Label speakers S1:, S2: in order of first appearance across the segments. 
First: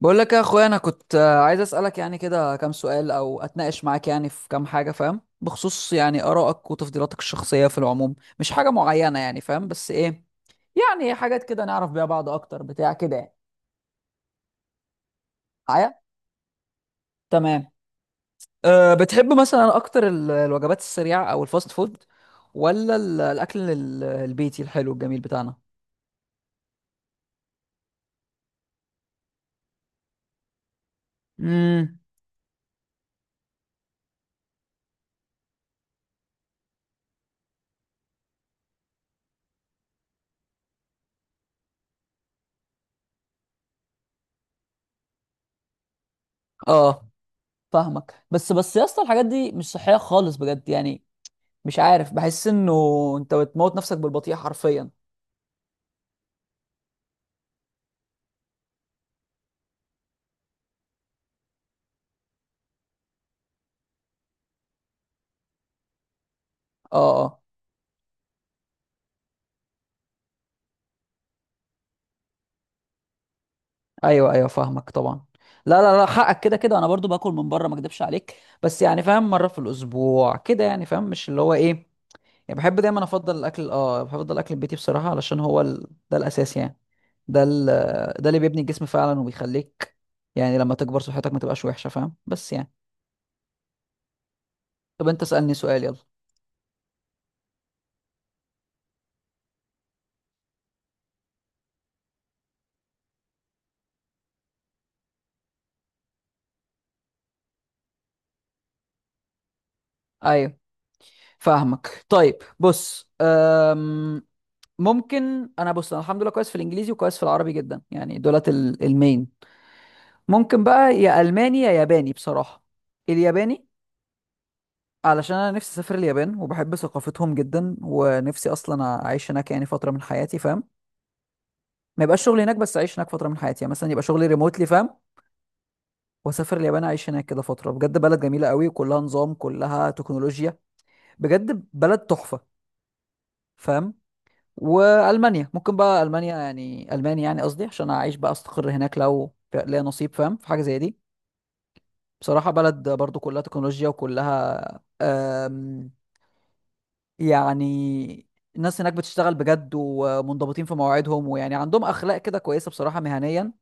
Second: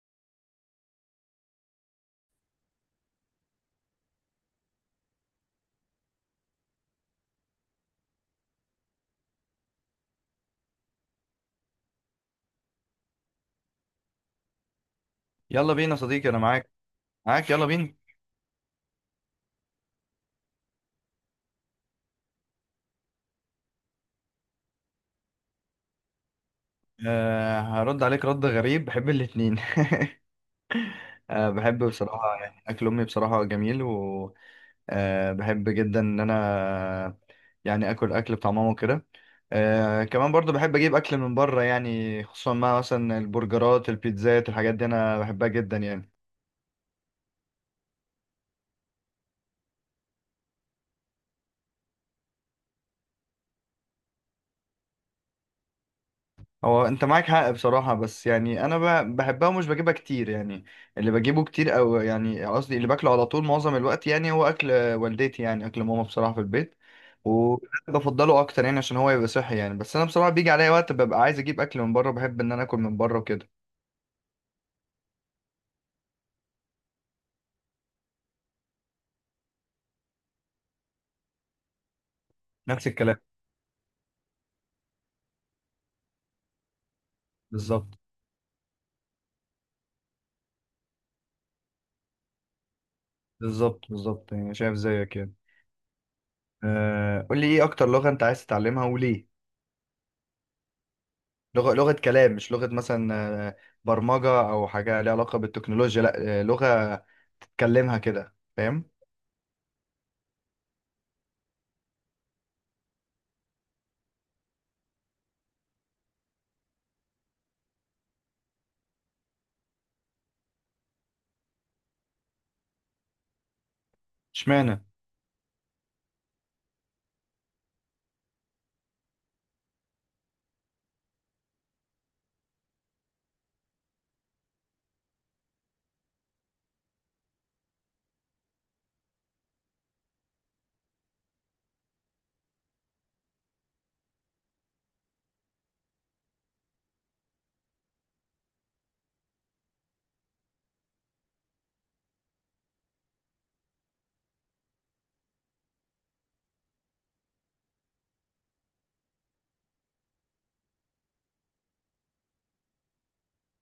S1: بقول لك يا اخويا انا كنت عايز اسالك يعني كده كام سؤال او اتناقش معاك يعني في كام حاجه، فاهم؟ بخصوص يعني ارائك وتفضيلاتك الشخصيه في العموم، مش حاجه معينه يعني، فاهم؟ بس ايه، يعني حاجات كده نعرف بيها بعض اكتر بتاع كده يعني.
S2: يلا بينا
S1: معايا؟
S2: يا صديقي، انا معاك. معاك، يلا
S1: تمام.
S2: بينا.
S1: أه، بتحب مثلا اكتر الوجبات السريعه او الفاست فود، ولا الاكل البيتي الحلو الجميل بتاعنا؟
S2: هرد عليك رد غريب، بحب الاتنين. بحب
S1: امم.
S2: بصراحة، يعني اكل امي بصراحة جميل. و بحب جدا ان انا، يعني اكل بتاع ماما وكده. كمان برضو بحب اجيب اكل من بره، يعني خصوصا مع مثلا البرجرات البيتزات الحاجات دي انا بحبها جدا يعني.
S1: اه، فاهمك. بس يا اسطى الحاجات دي مش صحيه خالص بجد يعني. مش عارف، بحس انه انت بتموت نفسك بالبطيء حرفيا.
S2: هو انت معاك حق بصراحة، بس يعني انا بحبها ومش بجيبها كتير يعني. اللي بجيبه كتير، او يعني قصدي اللي باكله على طول معظم الوقت، يعني هو اكل والدتي، يعني اكل ماما بصراحة في البيت.
S1: اه اه،
S2: وبفضله اكتر يعني عشان هو يبقى صحي يعني. بس انا بصراحة بيجي عليا وقت ببقى عايز اجيب اكل من بره، بحب ان انا اكل من بره وكده.
S1: ايوه ايوه فاهمك طبعا. لا لا لا، حقك، كده كده انا برضو باكل من بره، ما اكدبش عليك. بس يعني فاهم، مره في الاسبوع كده يعني، فاهم؟ مش اللي هو ايه يعني. بحب
S2: نفس
S1: دايما
S2: الكلام.
S1: افضل الاكل، اه بفضل الاكل البيتي بصراحه، علشان هو ده الاساس يعني. ده ال...
S2: بالظبط.
S1: ده اللي بيبني الجسم فعلا، وبيخليك يعني لما تكبر صحتك ما تبقاش وحشه، فاهم؟ بس يعني.
S2: بالظبط بالظبط، يعني شايف
S1: طب
S2: زيك
S1: انت
S2: كده.
S1: اسالني سؤال، يلا.
S2: قول لي ايه اكتر لغة انت عايز تتعلمها وليه؟ لغة لغة كلام، مش لغة مثلا آه، برمجة او حاجة ليها علاقة بالتكنولوجيا، لا، لغة كلمها كده فاهم.
S1: ايوه فاهمك. طيب بص، ممكن انا، بص انا الحمد لله كويس في الانجليزي وكويس في العربي جدا يعني، دولت المين. ممكن بقى يا الماني يا ياباني بصراحه. الياباني
S2: اشمعنى؟
S1: علشان انا نفسي اسافر اليابان، وبحب ثقافتهم جدا، ونفسي اصلا اعيش هناك يعني فتره من حياتي، فاهم؟ ما يبقاش شغلي هناك، بس اعيش هناك فتره من حياتي، يعني مثلا يبقى شغلي ريموتلي، فاهم؟ واسافر اليابان اعيش هناك كده فتره. بجد بلد جميله قوي، كلها نظام كلها تكنولوجيا، بجد بلد تحفه، فاهم؟ والمانيا ممكن بقى، المانيا يعني، المانيا يعني قصدي عشان اعيش بقى، استقر هناك لو ليا نصيب، فاهم؟ في حاجه زي دي. بصراحه بلد برضو كلها تكنولوجيا وكلها، آم، يعني الناس هناك بتشتغل بجد، ومنضبطين في مواعيدهم، ويعني عندهم اخلاق كده كويسه بصراحه مهنيا،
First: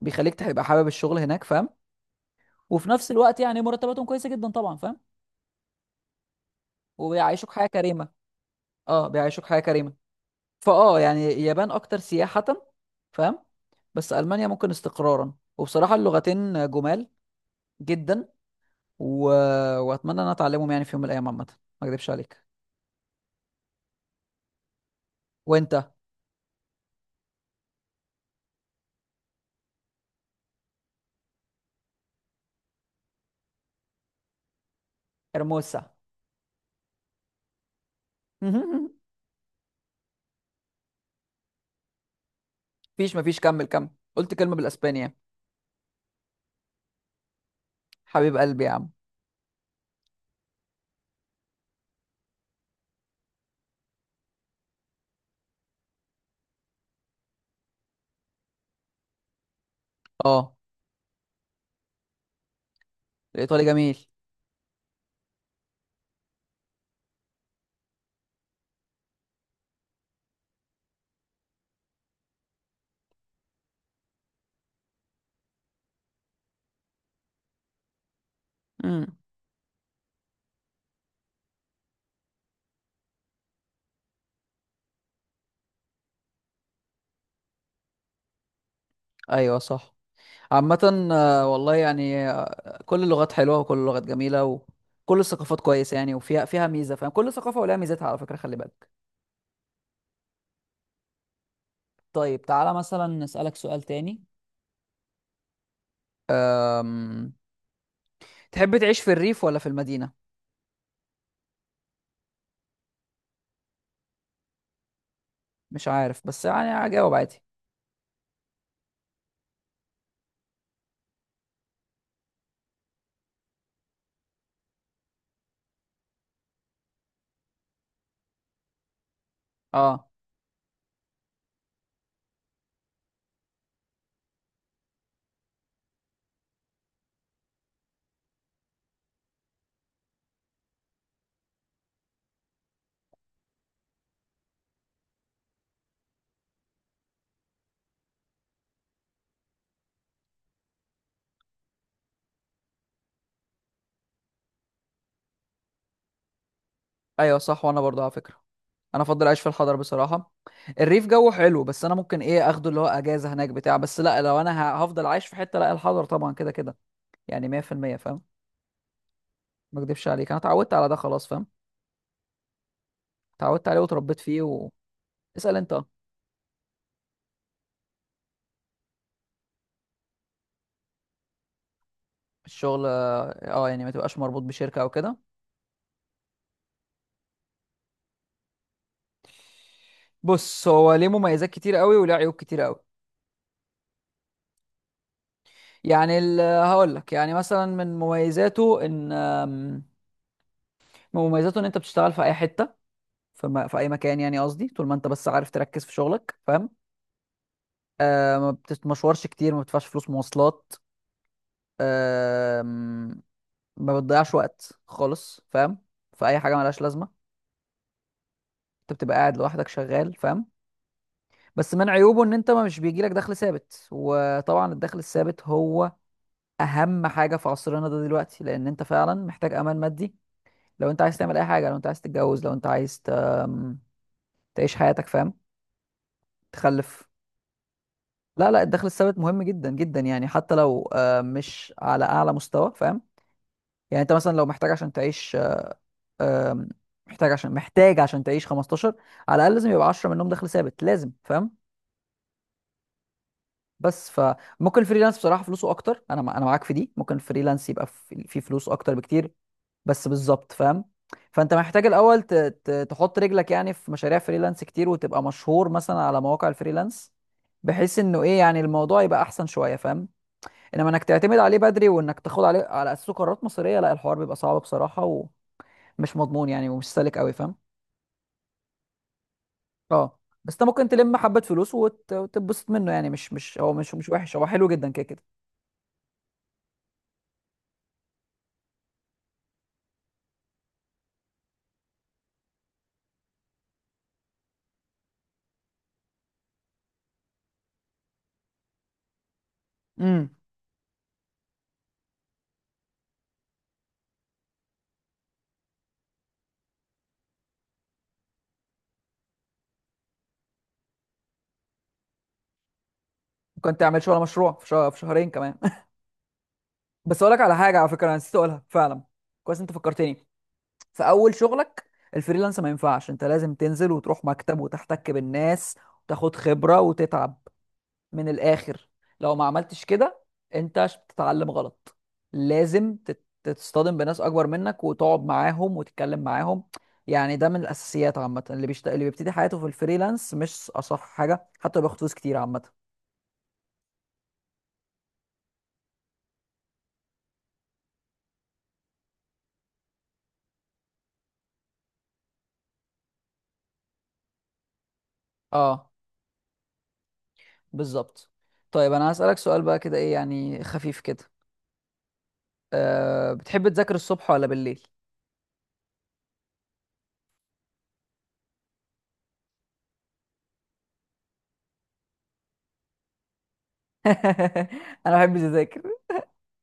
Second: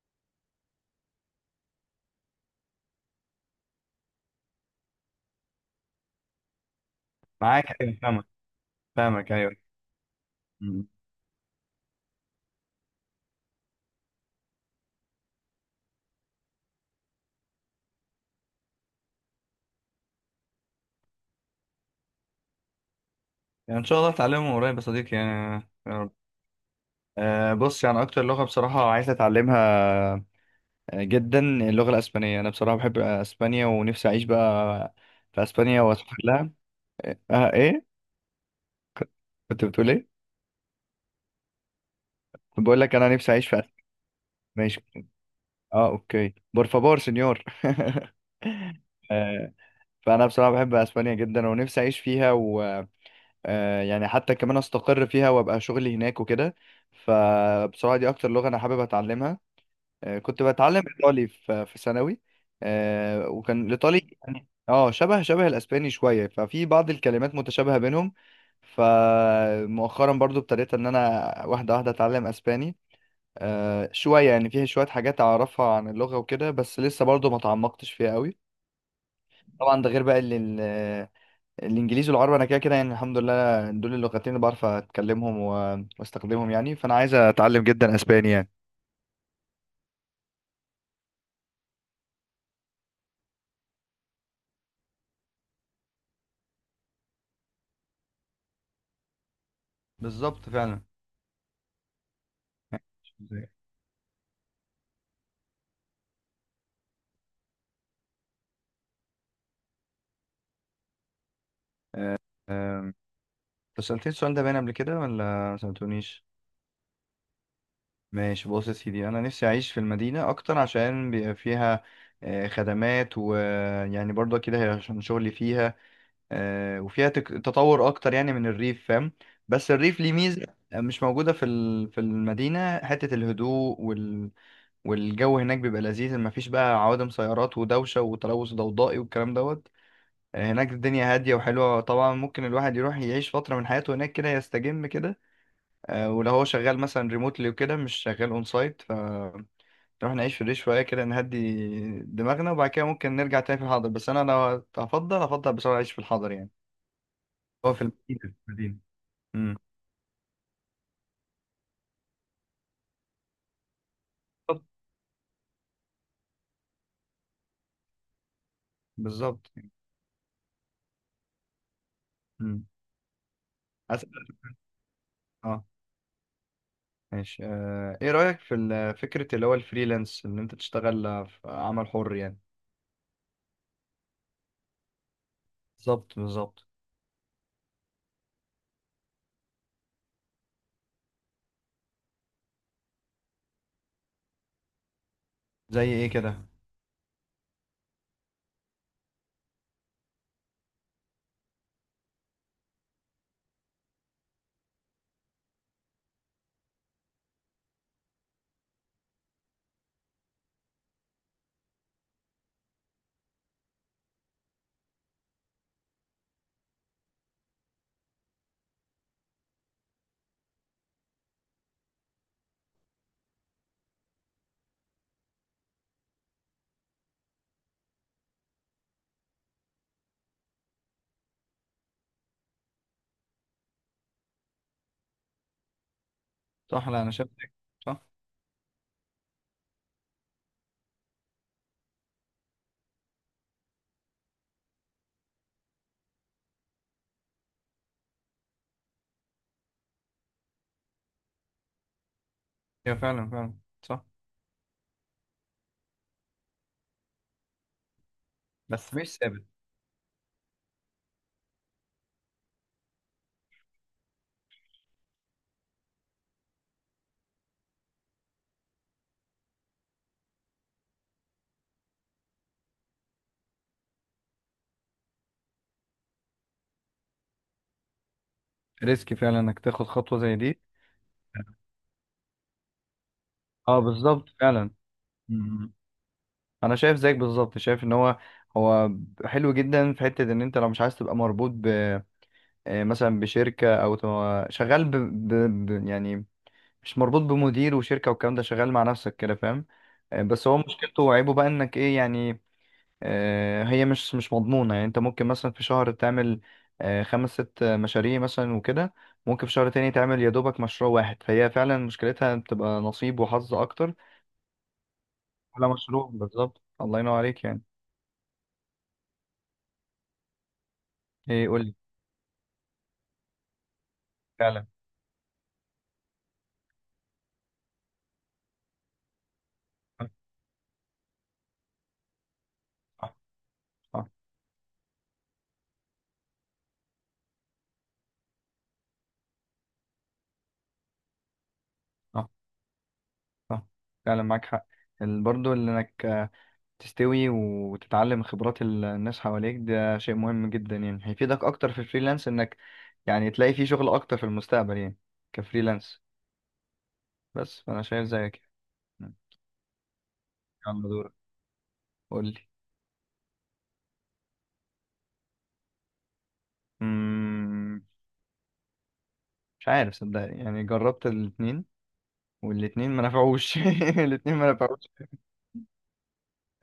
S1: بيخليك تبقى حابب الشغل هناك، فاهم؟ وفي نفس الوقت يعني مرتباتهم كويسه جدا طبعا، فاهم؟ وبيعيشوك
S2: معاك،
S1: حياه
S2: ايوه
S1: كريمه.
S2: فاهمك.
S1: اه
S2: فاهمك،
S1: بيعيشوك
S2: ايوه.
S1: حياه كريمه.
S2: مم.
S1: فاه، يعني اليابان اكتر سياحة، فاهم؟ بس المانيا ممكن استقرارا. وبصراحة اللغتين جمال جدا، و... واتمنى ان أنا اتعلمهم يعني في يوم من الايام عامة، ما اكذبش عليك.
S2: يعني ان شاء الله اتعلمهم قريب يا صديقي يعني.
S1: وانت؟
S2: يا رب. بص يعني اكتر لغه بصراحه عايز اتعلمها جدا اللغه الاسبانيه. انا بصراحه بحب اسبانيا ونفسي اعيش بقى في اسبانيا
S1: ارموسا.
S2: واسافر لها. اه ايه كنت بتقول ايه؟ كنت بقول لك انا
S1: مفيش
S2: نفسي
S1: مفيش،
S2: اعيش في
S1: كمل
S2: أسبانيا.
S1: كمل. قلت كلمة
S2: ماشي.
S1: بالاسباني يعني.
S2: اه اوكي، بور فابور سنيور.
S1: حبيب قلبي يا عم.
S2: آه، فانا بصراحه بحب اسبانيا جدا ونفسي اعيش فيها يعني حتى كمان استقر فيها وابقى شغلي هناك وكده. فبصراحه دي اكتر لغه انا حابب اتعلمها. كنت
S1: اه،
S2: بتعلم ايطالي في ثانوي.
S1: الايطالي
S2: وكان
S1: جميل.
S2: الايطالي يعني شبه الاسباني شويه، ففي بعض الكلمات متشابهه بينهم. فمؤخرا برضو ابتديت ان انا واحده واحده اتعلم اسباني شويه، يعني فيه شويه حاجات اعرفها عن اللغه وكده، بس لسه برضو ما تعمقتش فيها قوي.
S1: امم.
S2: طبعا ده غير بقى الانجليزي والعربي، انا كده كده يعني الحمد لله دول اللغتين اللي بعرف اتكلمهم واستخدمهم يعني، فانا عايز اتعلم جدا اسباني يعني.
S1: ايوه صح. عامة والله يعني، كل اللغات حلوة وكل اللغات جميلة وكل الثقافات كويسة يعني، وفيها فيها ميزة، فاهم؟ كل ثقافة ولها ميزتها، على فكرة خلي بالك.
S2: بالظبط فعلا.
S1: طيب تعالى مثلا نسألك سؤال تاني. أم... تحب تعيش في الريف ولا في المدينة؟
S2: أم، انت سألتني السؤال ده باين قبل كده ولا ما
S1: مش
S2: سألتونيش؟
S1: عارف، بس يعني هجاوب عادي.
S2: ماشي، بص يا سيدي، انا نفسي اعيش في المدينة اكتر عشان بيبقى فيها خدمات، ويعني برضه كده عشان شغلي فيها وفيها تطور اكتر يعني من الريف فاهم. بس الريف
S1: اه،
S2: ليه ميزه مش موجوده في في المدينه، حته الهدوء والجو هناك بيبقى لذيذ، مفيش بقى عوادم سيارات ودوشه وتلوث ضوضائي والكلام دوت. هناك الدنيا هاديه وحلوه، طبعا ممكن الواحد يروح يعيش فتره من حياته هناك كده يستجم كده ولو هو شغال مثلا ريموتلي وكده مش شغال اون سايت، ف نروح نعيش في الريف شويه كده نهدي دماغنا، وبعد كده ممكن نرجع تاني في الحاضر. بس انا لو هفضل، هفضل بصراحه اعيش في الحاضر يعني،
S1: ايوه صح.
S2: هو
S1: وانا
S2: في
S1: برضه على
S2: المدينة في
S1: فكرة
S2: المدينة.
S1: انا افضل اعيش في
S2: امم.
S1: الحضر بصراحة. الريف جو حلو، بس انا ممكن ايه اخده اللي هو اجازة هناك بتاع، بس لا، لو انا
S2: بالظبط.
S1: هفضل عايش في حتة لا الحضر طبعا، كده كده يعني 100%، فاهم؟
S2: بالظبط.
S1: ما اكدبش عليك، انا اتعودت على ده خلاص، فاهم؟
S2: امم.
S1: اتعودت عليه واتربيت
S2: أسأل.
S1: فيه اسأل
S2: اه.
S1: انت.
S2: ماشي ايه رأيك في فكرة اللي هو الفريلانس، ان انت تشتغل في عمل حر يعني؟
S1: الشغل، اه يعني ما تبقاش مربوط بشركة او كده.
S2: بالظبط بالظبط.
S1: بص هو ليه مميزات كتير قوي، وليه عيوب كتير قوي.
S2: زي ايه
S1: يعني
S2: كده؟
S1: هقول لك يعني، مثلا من مميزاته ان من مميزاته ان انت بتشتغل في اي حته، في, في اي مكان، يعني قصدي طول ما انت بس عارف تركز في شغلك، فاهم؟ آه، ما بتتمشورش كتير، ما بتدفعش فلوس مواصلات، آه، ما بتضيعش وقت خالص، فاهم؟ في اي حاجه ملهاش لازمه. انت بتبقى قاعد لوحدك شغال، فاهم؟ بس من عيوبه ان انت ما، مش بيجيلك دخل ثابت. وطبعا الدخل الثابت هو اهم حاجه في عصرنا ده دلوقتي، لان انت فعلا محتاج امان مادي. لو انت عايز تعمل اي حاجه، لو انت عايز تتجوز، لو انت عايز ت... أم، تعيش حياتك، فاهم؟
S2: صح، لا
S1: تخلف.
S2: انا شايف كده. صح.
S1: لا لا، الدخل الثابت مهم جدا جدا يعني، حتى لو مش على اعلى مستوى، فاهم؟ يعني انت مثلا لو محتاج عشان تعيش آه، آم، محتاج عشان تعيش 15، على الاقل لازم يبقى 10 منهم دخل ثابت لازم، فاهم؟
S2: هي فعلا فعلا. صح،
S1: بس فممكن الفريلانس بصراحه فلوسه اكتر، انا انا معاك في دي. ممكن الفريلانس يبقى في، في فلوس اكتر
S2: بس مش
S1: بكتير.
S2: ثابت.
S1: بس بالظبط، فاهم؟ فانت محتاج الاول تحط رجلك يعني في مشاريع فريلانس كتير، وتبقى مشهور مثلا على مواقع الفريلانس، بحيث انه ايه يعني، الموضوع يبقى احسن شويه، فاهم؟ انما انك تعتمد عليه بدري، وانك تاخد عليه على اساسه قرارات مصيريه، لا، الحوار بيبقى صعب بصراحه، ومش مضمون يعني، ومش سالك قوي، فاهم؟
S2: ريسك فعلا انك تاخد
S1: اه.
S2: خطوة زي
S1: بس
S2: دي.
S1: انت ممكن تلم حبه فلوس وتتبسط منه يعني، مش مش هو،
S2: اه
S1: مش مش
S2: بالظبط
S1: وحش، هو حلو
S2: فعلا.
S1: جدا كده كده.
S2: مم. انا شايف زيك بالظبط، شايف ان هو، هو حلو جدا في حتة ان انت لو مش عايز تبقى مربوط مثلا بشركة أو شغال يعني مش مربوط بمدير وشركة والكلام ده، شغال مع نفسك كده فاهم
S1: امم.
S2: بس هو مشكلته وعيبه بقى إنك إيه يعني هي مش مضمونة. يعني أنت ممكن مثلا في شهر تعمل خمس ست مشاريع مثلا وكده، ممكن في شهر تاني تعمل يا دوبك مشروع واحد، فهي فعلا مشكلتها بتبقى نصيب وحظ
S1: ممكن
S2: أكتر
S1: تعمل شغل مشروع في في شهرين كمان.
S2: على مشروع، بالظبط الله ينور
S1: بس اقول لك
S2: عليك
S1: على
S2: يعني.
S1: حاجه، على فكره انا نسيت اقولها فعلا، كويس انت فكرتني. في اول
S2: إيه قول لي؟
S1: شغلك الفريلانس ما ينفعش، انت لازم تنزل وتروح مكتب
S2: فعلا.
S1: وتحتك بالناس، وتاخد خبرة وتتعب، من الاخر. لو ما عملتش
S2: صح.
S1: كده انت بتتعلم غلط. لازم
S2: صح
S1: تتصطدم بناس اكبر منك، وتقعد معاهم وتتكلم معاهم. يعني ده من الاساسيات عامة، اللي بيبتدي حياته في الفريلانس مش اصح حاجة، حتى لو بياخد فلوس
S2: صح
S1: كتير عامة.
S2: صح. فعلا معاك حق، برضو اللي انك تستوي وتتعلم خبرات الناس حواليك ده شيء مهم جدا يعني، هيفيدك اكتر في الفريلانس انك يعني تلاقي فيه شغل اكتر في المستقبل يعني
S1: اه
S2: كفريلانس. بس فانا شايف
S1: بالظبط.
S2: زيك
S1: طيب انا
S2: يعني.
S1: هسألك سؤال بقى كده، ايه يعني
S2: يلا
S1: خفيف
S2: دورك،
S1: كده.
S2: قول لي.
S1: أه، بتحب تذاكر الصبح ولا بالليل؟
S2: مم، مش عارف صدقني، يعني جربت الاثنين والاثنين ما نفعوش. الاثنين ما نفعوش.
S1: انا ما بحبش اذاكر،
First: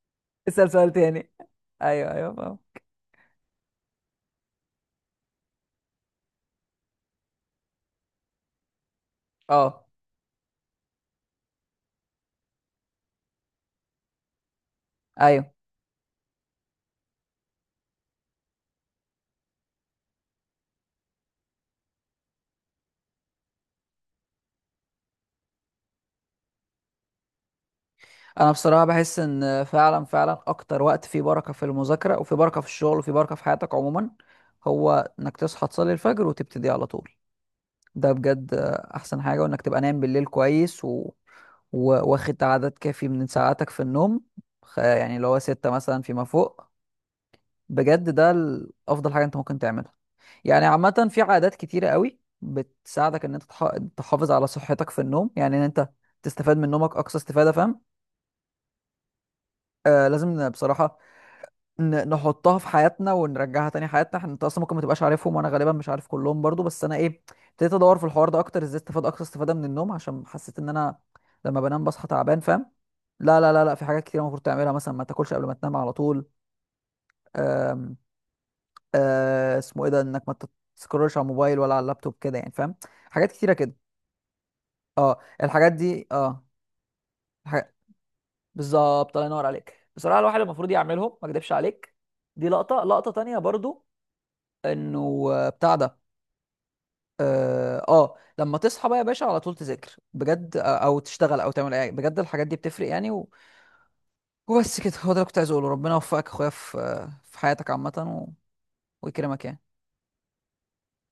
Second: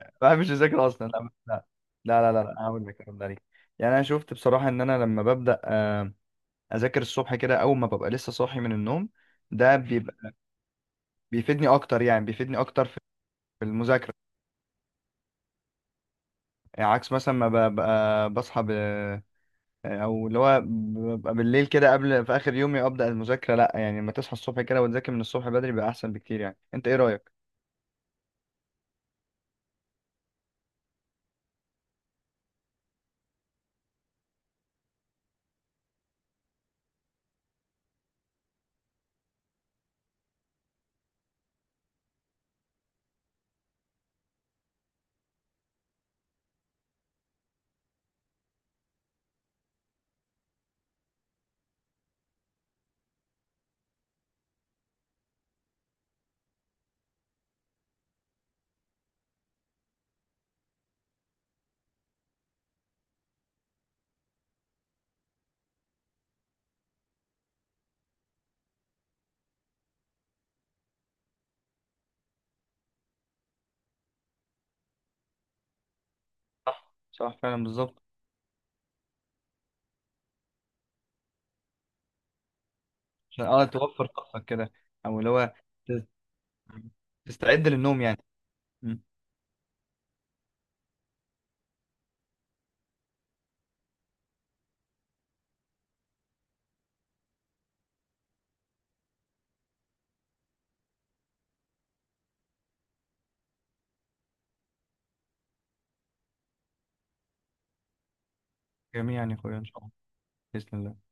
S2: ما بحبش
S1: اسال
S2: اذاكر
S1: سؤال
S2: اصلا، لا
S1: تاني.
S2: لا.
S1: ايوه
S2: لا لا
S1: ايوه
S2: لا لا،
S1: فاهم.
S2: هقول لك هرد عليك. يعني انا شفت بصراحه ان انا لما ببدا اذاكر الصبح كده اول ما ببقى لسه صاحي من النوم، ده
S1: اه
S2: بيبقى بيفيدني اكتر، يعني بيفيدني اكتر في المذاكره،
S1: ايوه،
S2: يعني عكس مثلا ما ببقى بصحى او اللي هو ببقى بالليل كده قبل في اخر يومي ابدا المذاكره، لا. يعني لما تصحى الصبح كده وتذاكر من الصبح بدري بقى احسن بكتير يعني، انت ايه رايك؟
S1: انا بصراحه بحس ان فعلا فعلا اكتر وقت فيه بركه في المذاكره، وفي بركه في الشغل، وفي بركه في حياتك عموما، هو انك تصحى تصلي الفجر وتبتدي على طول. ده بجد احسن حاجه. وانك تبقى نايم بالليل كويس واخد عدد كافي من ساعاتك في النوم، يعني اللي هو ستة مثلا فيما فوق. بجد ده افضل حاجه انت ممكن تعملها. يعني عامة في عادات كتيرة قوي بتساعدك ان انت تحافظ على صحتك في النوم، يعني ان انت تستفاد من نومك اقصى استفادة، فاهم؟ آه لازم بصراحة نحطها في حياتنا ونرجعها تاني حياتنا احنا. انت اصلا ممكن ما تبقاش عارفهم، وانا غالبا مش عارف كلهم برضو، بس انا ايه، ابتديت ادور في الحوار ده اكتر، ازاي استفاد اقصى استفادة من النوم، عشان حسيت ان انا لما بنام بصحى تعبان، فاهم؟ لا لا لا لا، في حاجات كتير المفروض تعملها، مثلا ما تاكلش قبل ما تنام على طول.
S2: صح صح فعلا
S1: آم،
S2: بالظبط.
S1: آه اسمه ايه ده، انك ما تسكرولش على الموبايل ولا على اللابتوب كده يعني، فاهم؟ حاجات
S2: عشان
S1: كتيرة كده.
S2: توفر طاقتك كده، او
S1: اه
S2: اللي هو
S1: الحاجات
S2: تس-
S1: دي اه.
S2: تستعد
S1: الحاجات...
S2: للنوم يعني. مم.
S1: بالظبط، الله ينور عليك بصراحه، الواحد المفروض يعملهم، ما اكدبش عليك. دي لقطه، لقطه تانية برضو، انه بتاع ده، اه لما تصحى بقى يا باشا على طول تذاكر بجد، او تشتغل او تعمل اي بجد، الحاجات دي بتفرق يعني وبس كده. هو ده اللي كنت عايز اقوله، ربنا يوفقك يا اخويا في في حياتك عامه، و
S2: جميعا يا
S1: ويكرمك
S2: اخويا ان
S1: يعني.
S2: شاء الله. باذن الله.